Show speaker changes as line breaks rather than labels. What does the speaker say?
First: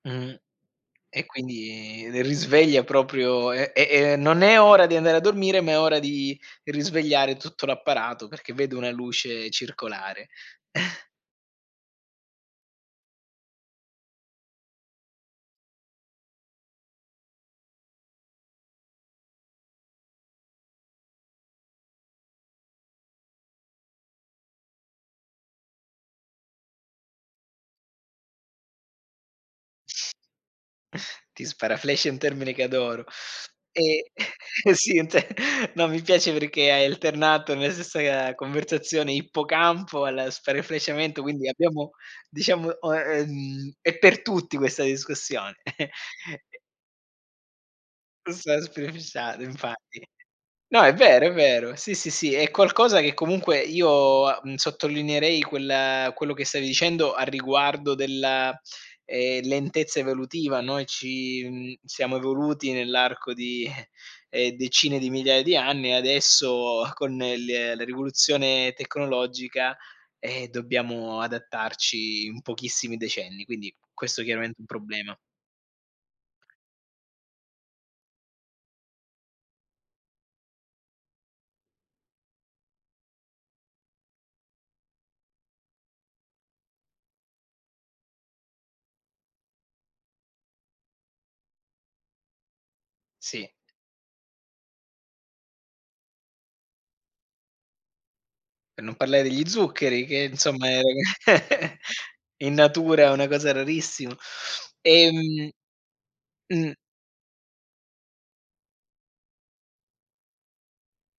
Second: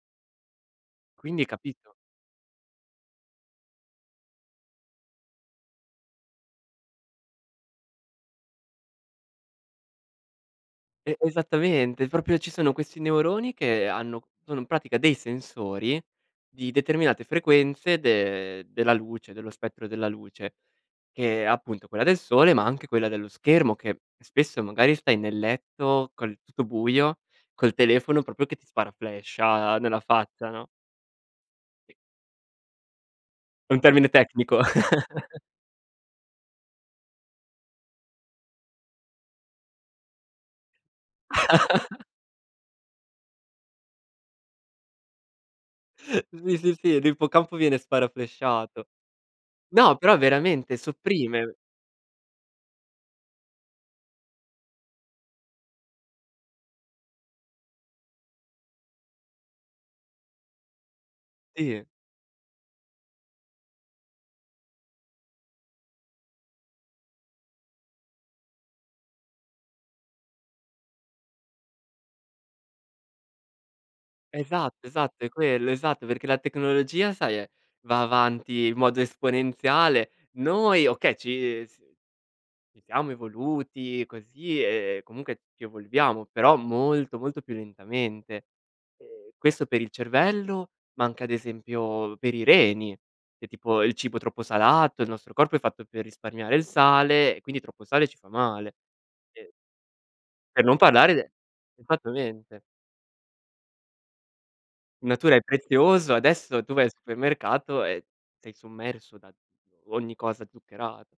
Mhmm. E
Quindi capito?
quindi risveglia proprio eh, è non è ora di andare a dormire, ma è ora di risvegliare tutto l'apparato, perché vedo una luce circolare.
E esattamente, proprio ci sono questi neuroni, che hanno sono in pratica dei sensori di determinate frequenze de della luce, dello spettro della luce, che è appunto quella del sole, ma anche quella dello schermo che spesso magari stai nel letto col tutto buio, col telefono proprio che ti sparaflasha nella faccia, no?
Ti
Sì
sparaflasha è un termine che adoro.
È un termine
Eh,
tecnico.
e sì, è un te no, mi piace perché hai alternato nella stessa ga conversazione ippocampo, allo sparafleshamento, quindi abbiamo diciamo o ehm, è per tutti questa discussione.
Sì, sì, sì, l'ippocampo viene sparaflashato.
[unintelligible]
No,
infatti.
però veramente
No, è vero, è
sopprime.
vero. Sì, sì, sì, è qualcosa che comunque io, uhm, sottolineerei quel quello che stavi dicendo a riguardo della, ehm, lentezza evolutiva. Noi ci, mhmm,
Sì.
siamo evoluti nell'arco di eh, decine di migliaia di anni adesso con l la rivoluzione tecnologica, ehm, dobbiamo adattarci in pochissimi decenni, quindi questo chiaramente è un
Esatto,
problema.
esatto, è quello, esatto, perché la tecnologia sai è va avanti in modo esponenziale. Noi okay, ci s siamo evoluti così e comunque ci evolviamo, però molto molto più lentamente. E questo per il cervello, ma anche ad esempio per i reni, che
Sì.
tipo il cibo troppo salato, il nostro corpo è fatto per risparmiare il sale e quindi troppo sale ci fa male.
Per non parlare degli
Sì.
zuccheri, che
Per
insomma
non parlare de
e in
esattamente.
natura è una cosa rarissima.
In natura è
Ehm
prezioso, adesso
mh.
tu vai al supermercato e sei sommerso da d ogni cosa zuccherata.